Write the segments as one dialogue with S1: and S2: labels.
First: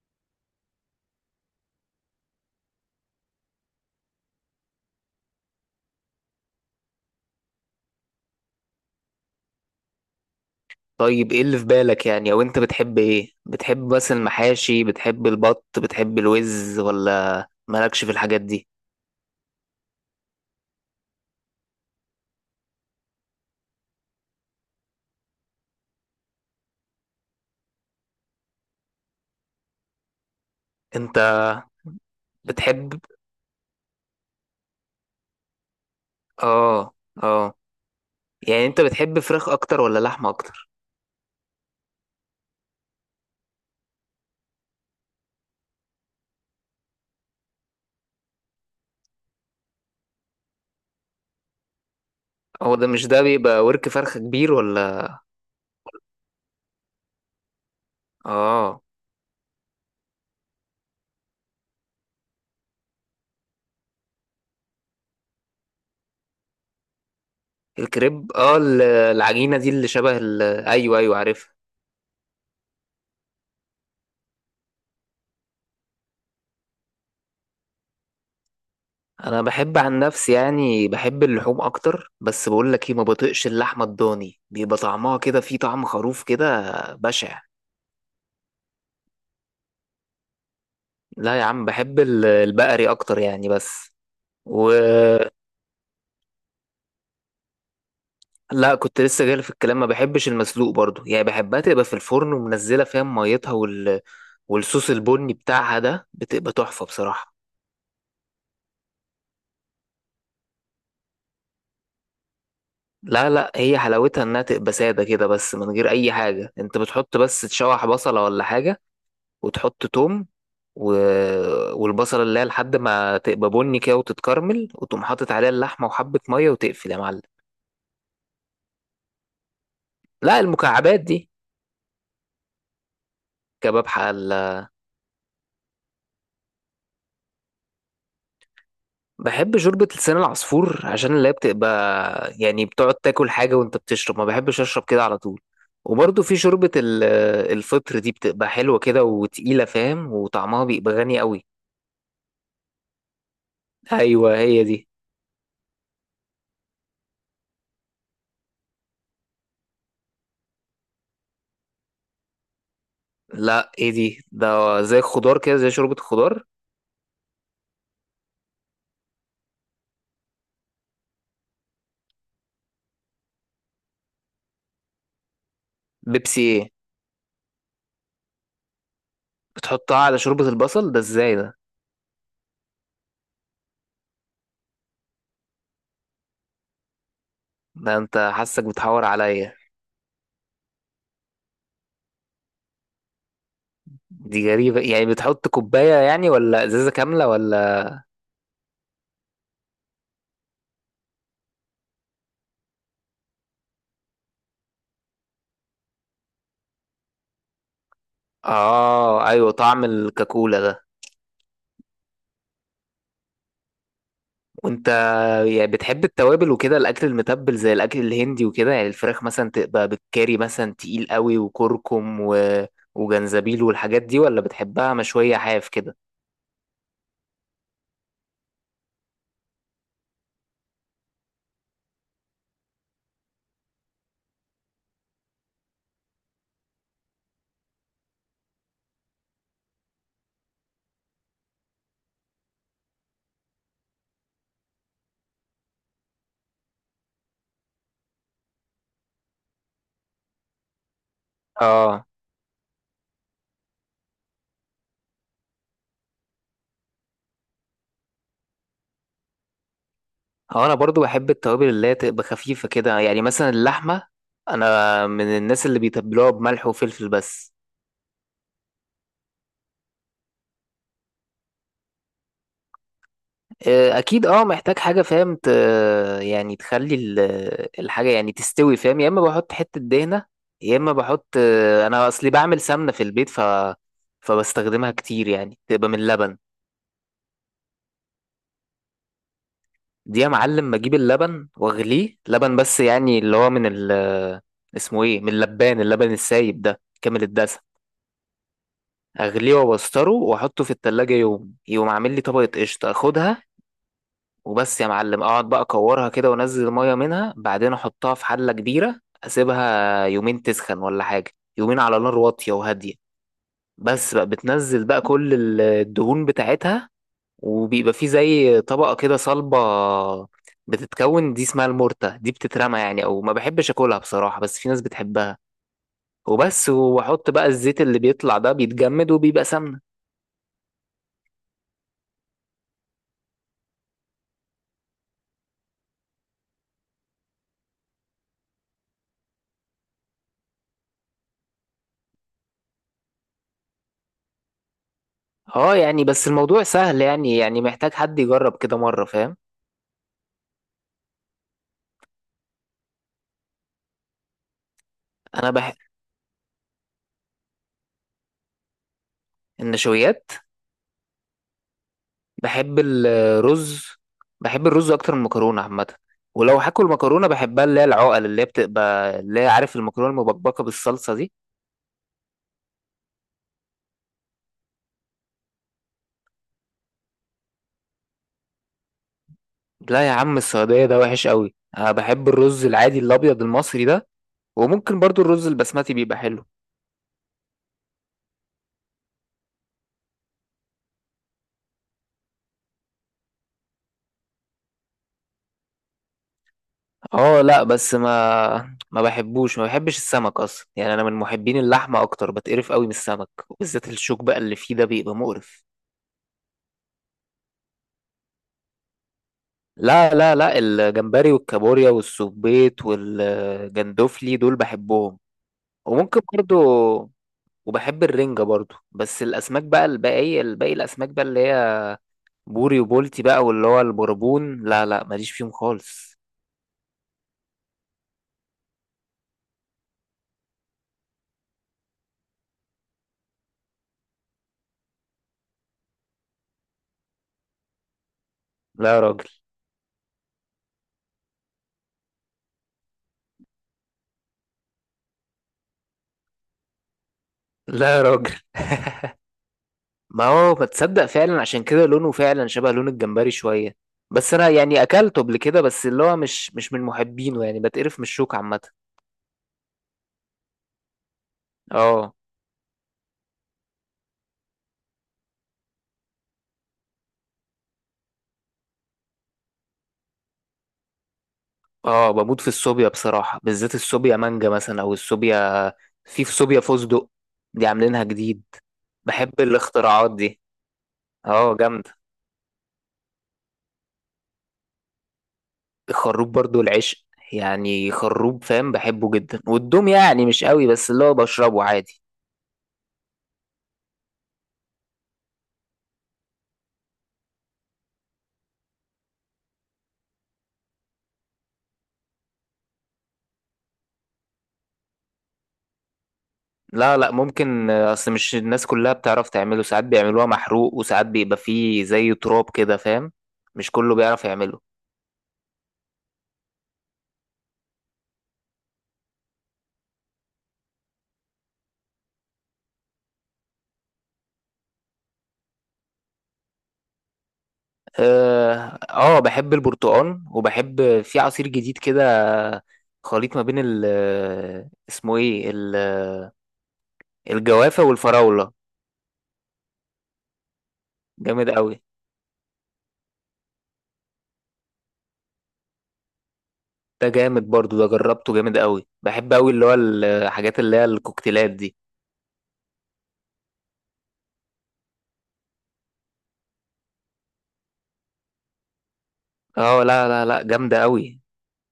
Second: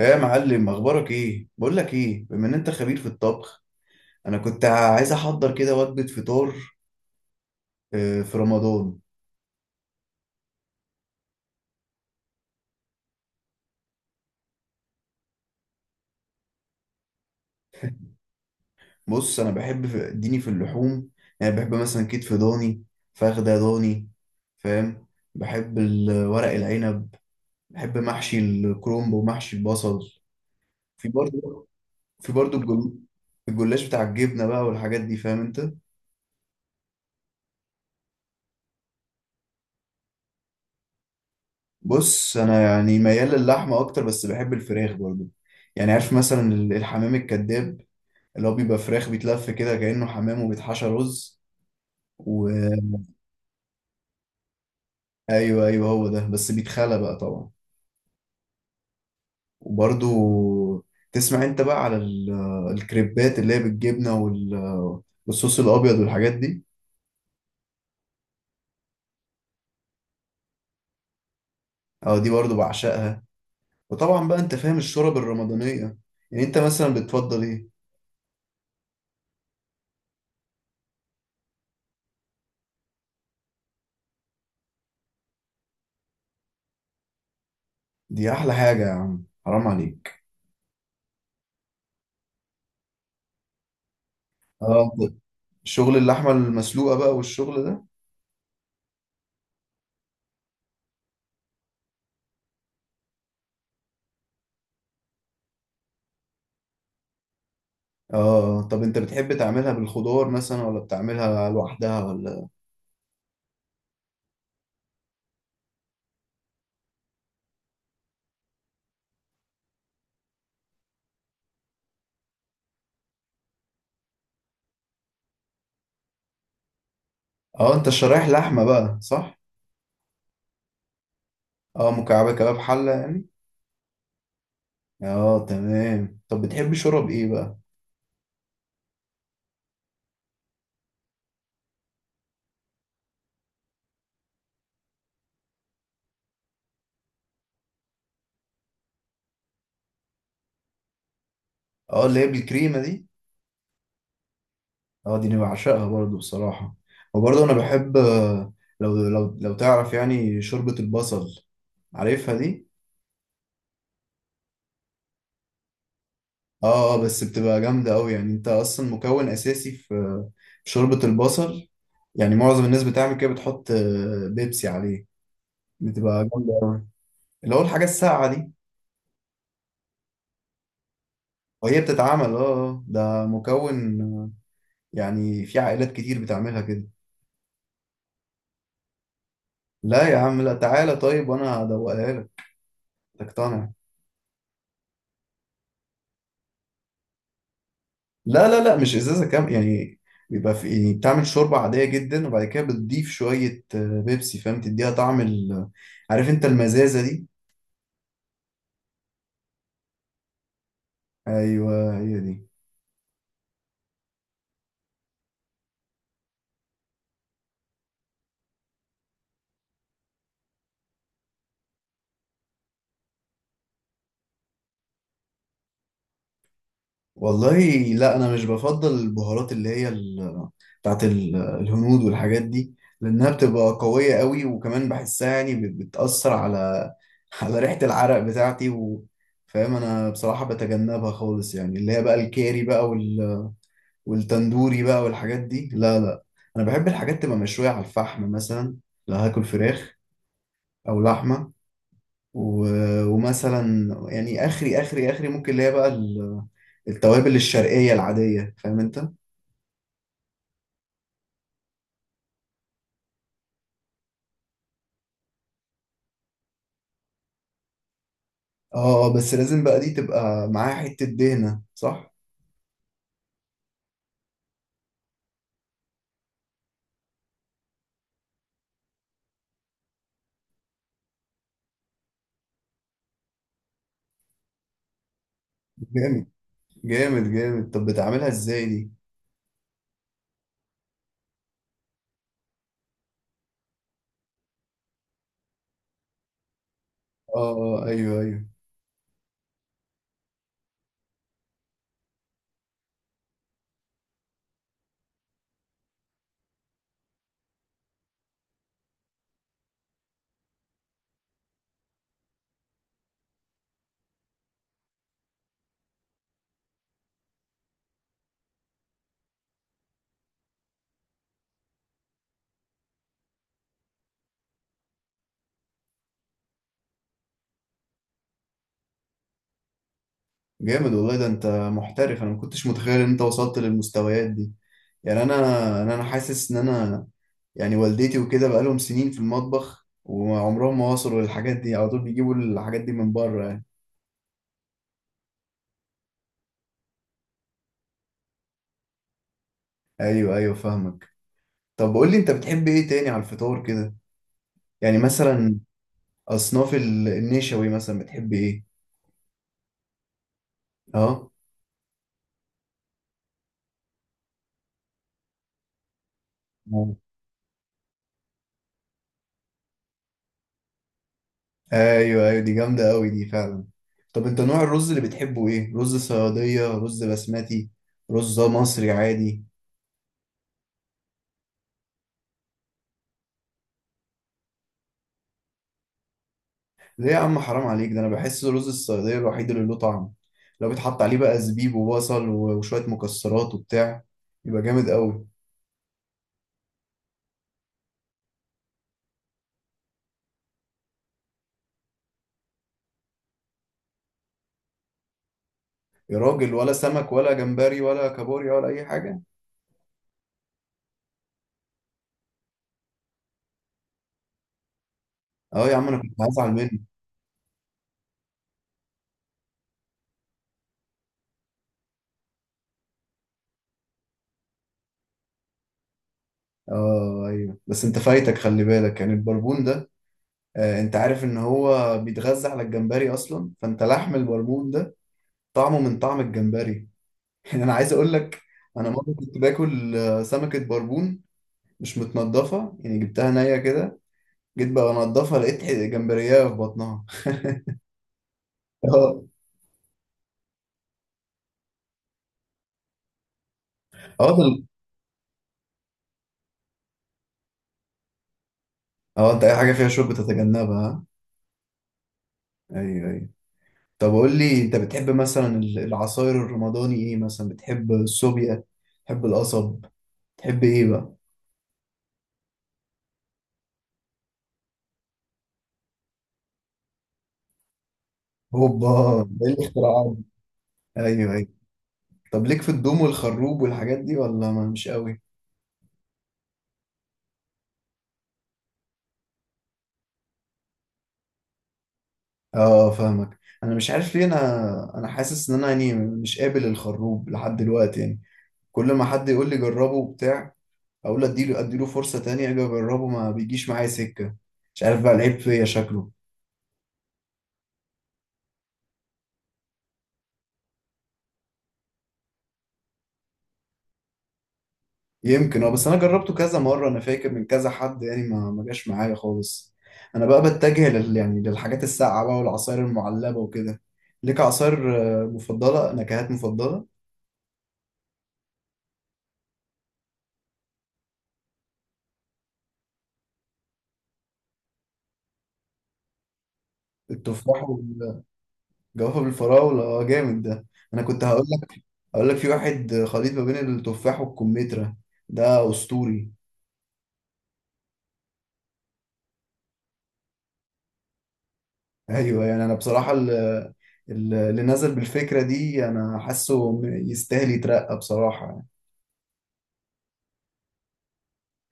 S1: ايه يا معلم، اخبارك ايه؟ بقول لك ايه، بما ان انت خبير في الطبخ، انا كنت عايز احضر كده وجبه فطار. آه، في رمضان.
S2: طيب، ايه اللي في بالك يعني؟ او انت بتحب ايه؟ بتحب بس المحاشي، بتحب البط، بتحب الوز، ولا مالكش في الحاجات دي؟
S1: بص، انا بحب اديني في اللحوم. يعني بحب مثلا كتف ضاني، فخده ضاني. فاهم؟ بحب ورق العنب، بحب محشي الكرنب ومحشي البصل. في
S2: انت
S1: برضه، في برضه الجل-
S2: بتحب.
S1: الجلاش بتاع الجبنه بقى والحاجات دي. فاهم انت؟
S2: اه، اه. يعني انت بتحب فراخ اكتر ولا لحمه اكتر؟
S1: بص، انا يعني ميال للحمه اكتر، بس بحب الفراخ برضه. يعني عارف مثلا الحمام الكذاب، اللي هو بيبقى فراخ بيتلف كده كأنه حمام وبيتحشى رز.
S2: هو ده،
S1: وأيوه،
S2: مش ده بيبقى ورك فرخه كبير، ولا؟
S1: أيوه، أيوة، هو ده، بس بيتخلى بقى طبعا.
S2: اه.
S1: وبرضو تسمع أنت بقى على الكريبات اللي هي بالجبنة والصوص الأبيض والحاجات دي.
S2: الكريب، العجينه دي اللي شبه ايوه، ايوه، عارفها.
S1: أه، دي برضو بعشقها. وطبعا بقى أنت فاهم الشرب الرمضانية. يعني أنت مثلا بتفضل إيه؟
S2: انا بحب عن نفسي، يعني بحب اللحوم اكتر، بس بقول لك ايه، ما بطيقش اللحمه الضاني، بيبقى طعمها كده فيه طعم خروف كده. بشع.
S1: دي أحلى حاجة يا عم، حرام عليك.
S2: لا يا عم، بحب البقري اكتر يعني، بس. و.
S1: أه، أنت شغل اللحمة المسلوقة بقى والشغل ده.
S2: لا، كنت لسه جاي في الكلام، ما بحبش المسلوق برضو، يعني بحبها تبقى في الفرن ومنزله فيها ميتها والصوص البني بتاعها ده، بتبقى تحفه بصراحه.
S1: أه آه. طب أنت بتحب تعملها بالخضار مثلا ولا بتعملها لوحدها ولا؟
S2: لا، لا، هي حلاوتها انها تبقى ساده كده بس، من غير اي حاجه. انت بتحط بس تشوح بصله ولا حاجه، وتحط توم، و... والبصله اللي هي لحد ما تبقى بني كده وتتكرمل، وتقوم حاطط عليها اللحمه وحبه ميه وتقفل يا معلم.
S1: اه، انت شرايح لحمة بقى، صح؟
S2: لا، المكعبات دي.
S1: اه، مكعبة كباب حلة يعني؟
S2: كباب حل.
S1: اه، تمام. طب بتحب شرب ايه بقى؟
S2: بحب شوربة لسان العصفور، عشان اللي هي بتبقى يعني بتقعد تاكل حاجة وانت بتشرب، ما بحبش اشرب كده على طول. وبرضه في شوربة الفطر دي، بتبقى حلوة كده وتقيلة فاهم، وطعمها بيبقى غني قوي.
S1: اه، اللي هي بالكريمة دي؟
S2: ايوه، هي دي.
S1: اه، دي انا بعشقها برضو بصراحة. وبرضو انا بحب، آه، لو لو تعرف يعني شوربة البصل. عارفها دي؟
S2: لا، ايه دي؟ ده زي الخضار كده، زي شوربة الخضار.
S1: اه اه، بس بتبقى جامدة اوي. يعني انت اصلا مكون اساسي في في شوربة البصل. يعني معظم الناس بتعمل كده، بتحط، آه، بيبسي عليه. بتبقى
S2: بيبسي
S1: جامدة
S2: ايه؟
S1: اوي. اللي هو الحاجة الساقعة دي.
S2: بتحطها على شوربة البصل ده ازاي ده؟
S1: وهي بتتعمل اه، آه، ده مكون. يعني في عائلات كتير بتعملها كده.
S2: ده انت حاسك بتحور عليا.
S1: لا يا عم، لا، تعالى طيب وانا هدوقها لك، تقتنع.
S2: دي غريبة يعني، بتحط كوباية يعني ولا ازازة كاملة ولا؟
S1: لا لا لا، مش ازازه كام يعني. بيبقى في، يعني بتعمل شوربه عاديه جدا، وبعد كده بتضيف شويه، آه، بيبسي. فاهم؟ تديها طعم عارف انت المزازه دي.
S2: اه، ايوه، طعم الكاكولا ده.
S1: ايوه، هي دي.
S2: وانت يعني بتحب التوابل وكده، الاكل المتبل زي الاكل الهندي وكده؟ يعني الفراخ مثلا تبقى بالكاري مثلا، تقيل قوي وكركم وجنزبيل والحاجات دي، ولا بتحبها مشوية حاف كده؟
S1: والله، لا، انا مش بفضل البهارات اللي هي بتاعت الهنود والحاجات دي، لأنها بتبقى قوية قوي، وكمان بحسها يعني بتأثر على على ريحة العرق بتاعتي و... فاهم؟ أنا بصراحة بتجنبها خالص، يعني اللي هي بقى الكاري بقى وال... والتندوري بقى والحاجات دي، لا لا. أنا بحب الحاجات تبقى مشوية على الفحم مثلا، لو هاكل فراخ أو لحمة.
S2: اه.
S1: و... ومثلا يعني آخري ممكن اللي هي بقى ال... التوابل الشرقية العادية. فاهم أنت؟
S2: اه، انا برضو بحب التوابل اللي هي تبقى خفيفة كده، يعني مثلا اللحمة، انا من الناس اللي بيتبلوها بملح وفلفل بس.
S1: اه، آه، بس لازم بقى دي تبقى معاها حتة دهنة، صح؟
S2: اكيد. اه، محتاج حاجه فاهم يعني تخلي الحاجه يعني تستوي فاهم. يا اما بحط حته دهنه، يا اما بحط، انا اصلي بعمل سمنه في البيت، فبستخدمها كتير يعني، تبقى من
S1: جامد
S2: اللبن.
S1: جامد جامد. طب بتعملها ازاي دي؟
S2: دي يا معلم بجيب اللبن واغليه، لبن بس يعني، اللي هو من ال اسمه ايه من اللبان، اللبن السايب ده كامل
S1: اه
S2: الدسم.
S1: آه، ايوه ايوه.
S2: اغليه وابستره واحطه في التلاجة، يوم يقوم عامل لي طبقة قشطة اخدها. وبس يا معلم، اقعد بقى اكورها كده وانزل الميه منها، بعدين احطها في حله كبيره، اسيبها يومين تسخن ولا حاجه، يومين على نار واطيه وهاديه. بس بقى بتنزل بقى كل الدهون بتاعتها، وبيبقى في زي طبقه كده صلبه بتتكون، دي اسمها المورتا دي، بتترمى يعني، او ما بحبش اكلها بصراحه، بس في ناس بتحبها. وبس، واحط بقى الزيت اللي بيطلع ده، بيتجمد وبيبقى سمنه.
S1: جامد والله، ده انت محترف. انا ما كنتش متخيل ان انت وصلت للمستويات دي. يعني انا، أنا حاسس ان انا يعني والدتي وكده بقى لهم سنين في المطبخ، وعمرهم ما وصلوا للحاجات دي. على طول بيجيبوا الحاجات دي من بره يعني.
S2: اه، يعني بس الموضوع سهل يعني محتاج حد يجرب كده مره فاهم.
S1: ايوه ايوه، فاهمك. طب قول لي، انت بتحب ايه تاني على الفطار كده؟ يعني
S2: انا
S1: مثلا
S2: بح...
S1: اصناف النشوي مثلا، بتحب ايه؟
S2: النشويات،
S1: اه
S2: بحب الرز. بحب الرز اكتر من المكرونه عامه. ولو هاكل مكرونه، بحبها اللي هي العقل، اللي هي بتبقى اللي هي، عارف، المكرونه المبكبكه بالصلصه دي.
S1: ايوه ايوه، دي جامده قوي دي فعلا. طب انت نوع الرز اللي بتحبه ايه؟ رز صياديه، رز بسمتي، رز مصري عادي؟
S2: لا يا عم، السعوديه ده وحش قوي، انا بحب الرز العادي الابيض المصري ده، وممكن برضو الرز البسمتي بيبقى حلو.
S1: ليه يا عم، حرام عليك. ده انا بحس رز الصياديه الوحيد اللي له طعم. لو بيتحط عليه بقى زبيب وبصل وشويه مكسرات وبتاع، يبقى جامد قوي.
S2: اه، لا، بس ما بحبوش، ما بحبش السمك اصلا يعني، انا من محبين اللحمه اكتر. بتقرف قوي من السمك، وبالذات الشوك بقى اللي فيه ده بيبقى مقرف.
S1: يا راجل، ولا سمك ولا جمبري ولا كابوريا ولا اي حاجه؟
S2: لا، لا، لا، الجمبري والكابوريا والسبيط والجندوفلي دول بحبهم.
S1: اه يا عم، انا كنت
S2: وممكن
S1: هزعل
S2: برضو،
S1: منك.
S2: وبحب الرنجة برضو، بس الأسماك بقى الباقية، الباقي الأسماك بقى اللي هي بوري وبولتي بقى، واللي هو البربون، لا لا، ماليش فيهم خالص.
S1: اه ايوه، بس انت فايتك، خلي بالك، يعني البربون ده، آه، انت عارف ان هو بيتغذى على الجمبري اصلا، فانت لحم البربون ده طعمه من طعم الجمبري. يعني انا عايز اقول لك، انا
S2: لا يا
S1: مره
S2: راجل.
S1: كنت باكل، آه، سمكه بربون مش متنضفه، يعني جبتها نيه كده. جيت بقى انضفها، لقيت جمبريه في بطنها.
S2: لا يا راجل.
S1: اه.
S2: ما هو ما تصدق فعلا، عشان كده لونه فعلا شبه لون الجمبري شوية.
S1: اه
S2: بس أنا يعني أكلته قبل كده، بس اللي هو مش من محبينه يعني، بتقرف من الشوك عامة.
S1: اه، انت اي حاجه فيها شوك بتتجنبها، ها؟
S2: اه،
S1: ايوه ايوه. طب قول لي، انت بتحب مثلا العصاير الرمضاني ايه؟ مثلا بتحب السوبيا، بتحب القصب، بتحب ايه بقى؟
S2: اه، بموت في الصوبيا بصراحة، بالذات الصوبيا مانجا مثلا، او الصوبيا. في صوبيا فستق، دي عاملينها جديد.
S1: هوبا.
S2: بحب
S1: ده ايه
S2: الاختراعات
S1: الاختراعات دي؟
S2: دي.
S1: ايوه ايوه.
S2: اه، جامدة.
S1: طب ليك في الدوم والخروب والحاجات دي ولا ما مش قوي؟
S2: الخروب برضو العشق، يعني خروب فاهم، بحبه جدا. والدوم يعني مش قوي، بس اللي هو بشربه عادي.
S1: اه فاهمك. انا مش عارف ليه، انا، حاسس ان انا يعني مش قابل الخروب لحد دلوقتي يعني. كل ما حد يقول لي جربه وبتاع، اقول اديله، اديله فرصة تانية، اجي اجربه ما بيجيش معايا سكة. مش عارف بقى العيب فيا شكله.
S2: لا، لا، ممكن. اصل مش الناس كلها بتعرف تعمله، ساعات بيعملوها محروق، وساعات بيبقى فيه زي تراب كده فاهم. مش كله بيعرف يعمله.
S1: يمكن اه. بس انا جربته كذا مرة، انا فاكر من كذا حد يعني، ما جاش معايا خالص. انا بقى بتجه لل يعني للحاجات الساقعة بقى والعصاير المعلبة وكده. ليك عصاير، آه، مفضلة؟ نكهات مفضلة؟
S2: اه، بحب البرتقال، وبحب في عصير جديد كده، خليط ما بين ال اسمه ايه ال-
S1: التفاح
S2: الجوافة
S1: والجوافة.
S2: والفراولة.
S1: بالفراولة، اه جامد ده. انا كنت هقول
S2: جامد قوي.
S1: اقول لك، في واحد خليط ما بين التفاح والكمثرى، ده اسطوري.
S2: ده جامد برضو، ده جربته، جامد قوي، بحب قوي اللي هو الحاجات اللي هي الكوكتيلات دي.
S1: ايوه، يعني انا بصراحه اللي نزل بالفكره دي انا حاسه يستاهل يترقى بصراحه يعني.
S2: اه، لا، لا، لا، جامدة قوي.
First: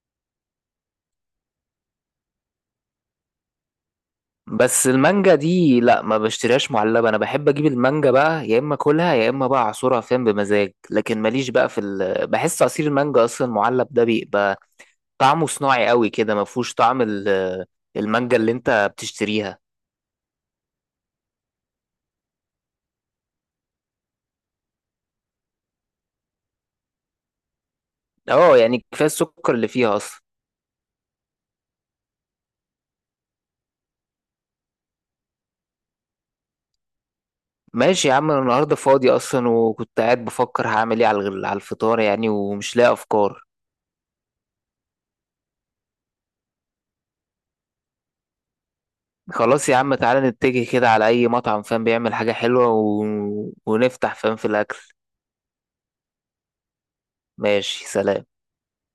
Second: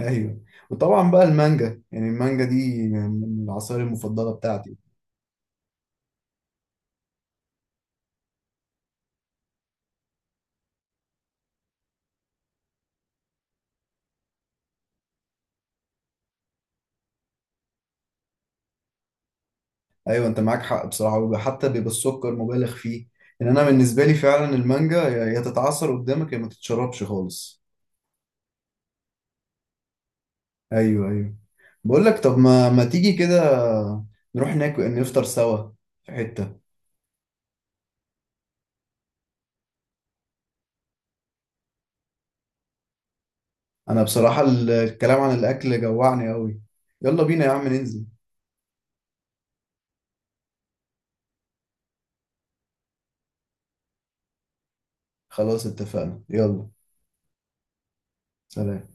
S1: ايوه. وطبعا بقى المانجا، يعني المانجا دي من من العصائر المفضله بتاعتي.
S2: بس المانجا دي لا، ما بشتريهاش معلبة، انا بحب اجيب المانجا بقى، يا اما اكلها يا اما بقى اعصرها فين بمزاج. لكن ماليش بقى في بحس عصير المانجا اصلا معلب ده بيبقى طعمه صناعي قوي كده، ما فيهوش طعم المانجا اللي انت بتشتريها.
S1: ايوه انت معاك حق بصراحه. حتى بيبقى السكر مبالغ فيه. ان انا بالنسبه لي فعلا المانجا يا تتعصر قدامك يا ما تتشربش خالص.
S2: اه، يعني كفايه السكر اللي فيها اصلا.
S1: ايوه ايوه. بقول لك، طب ما تيجي كده، نروح ناكل نفطر سوا في حته.
S2: ماشي يا عم، انا النهارده فاضي اصلا، وكنت قاعد بفكر هعمل ايه على على الفطار يعني، ومش لاقي افكار.
S1: انا بصراحة الكلام عن الاكل جوعني قوي. يلا بينا يا عم ننزل.
S2: خلاص يا عم، تعالى نتجه كده على اي مطعم فاهم بيعمل حاجه حلوه ونفتح فاهم في الاكل.
S1: خلاص اتفقنا، يلا.
S2: ماشي، سلام.
S1: سلام.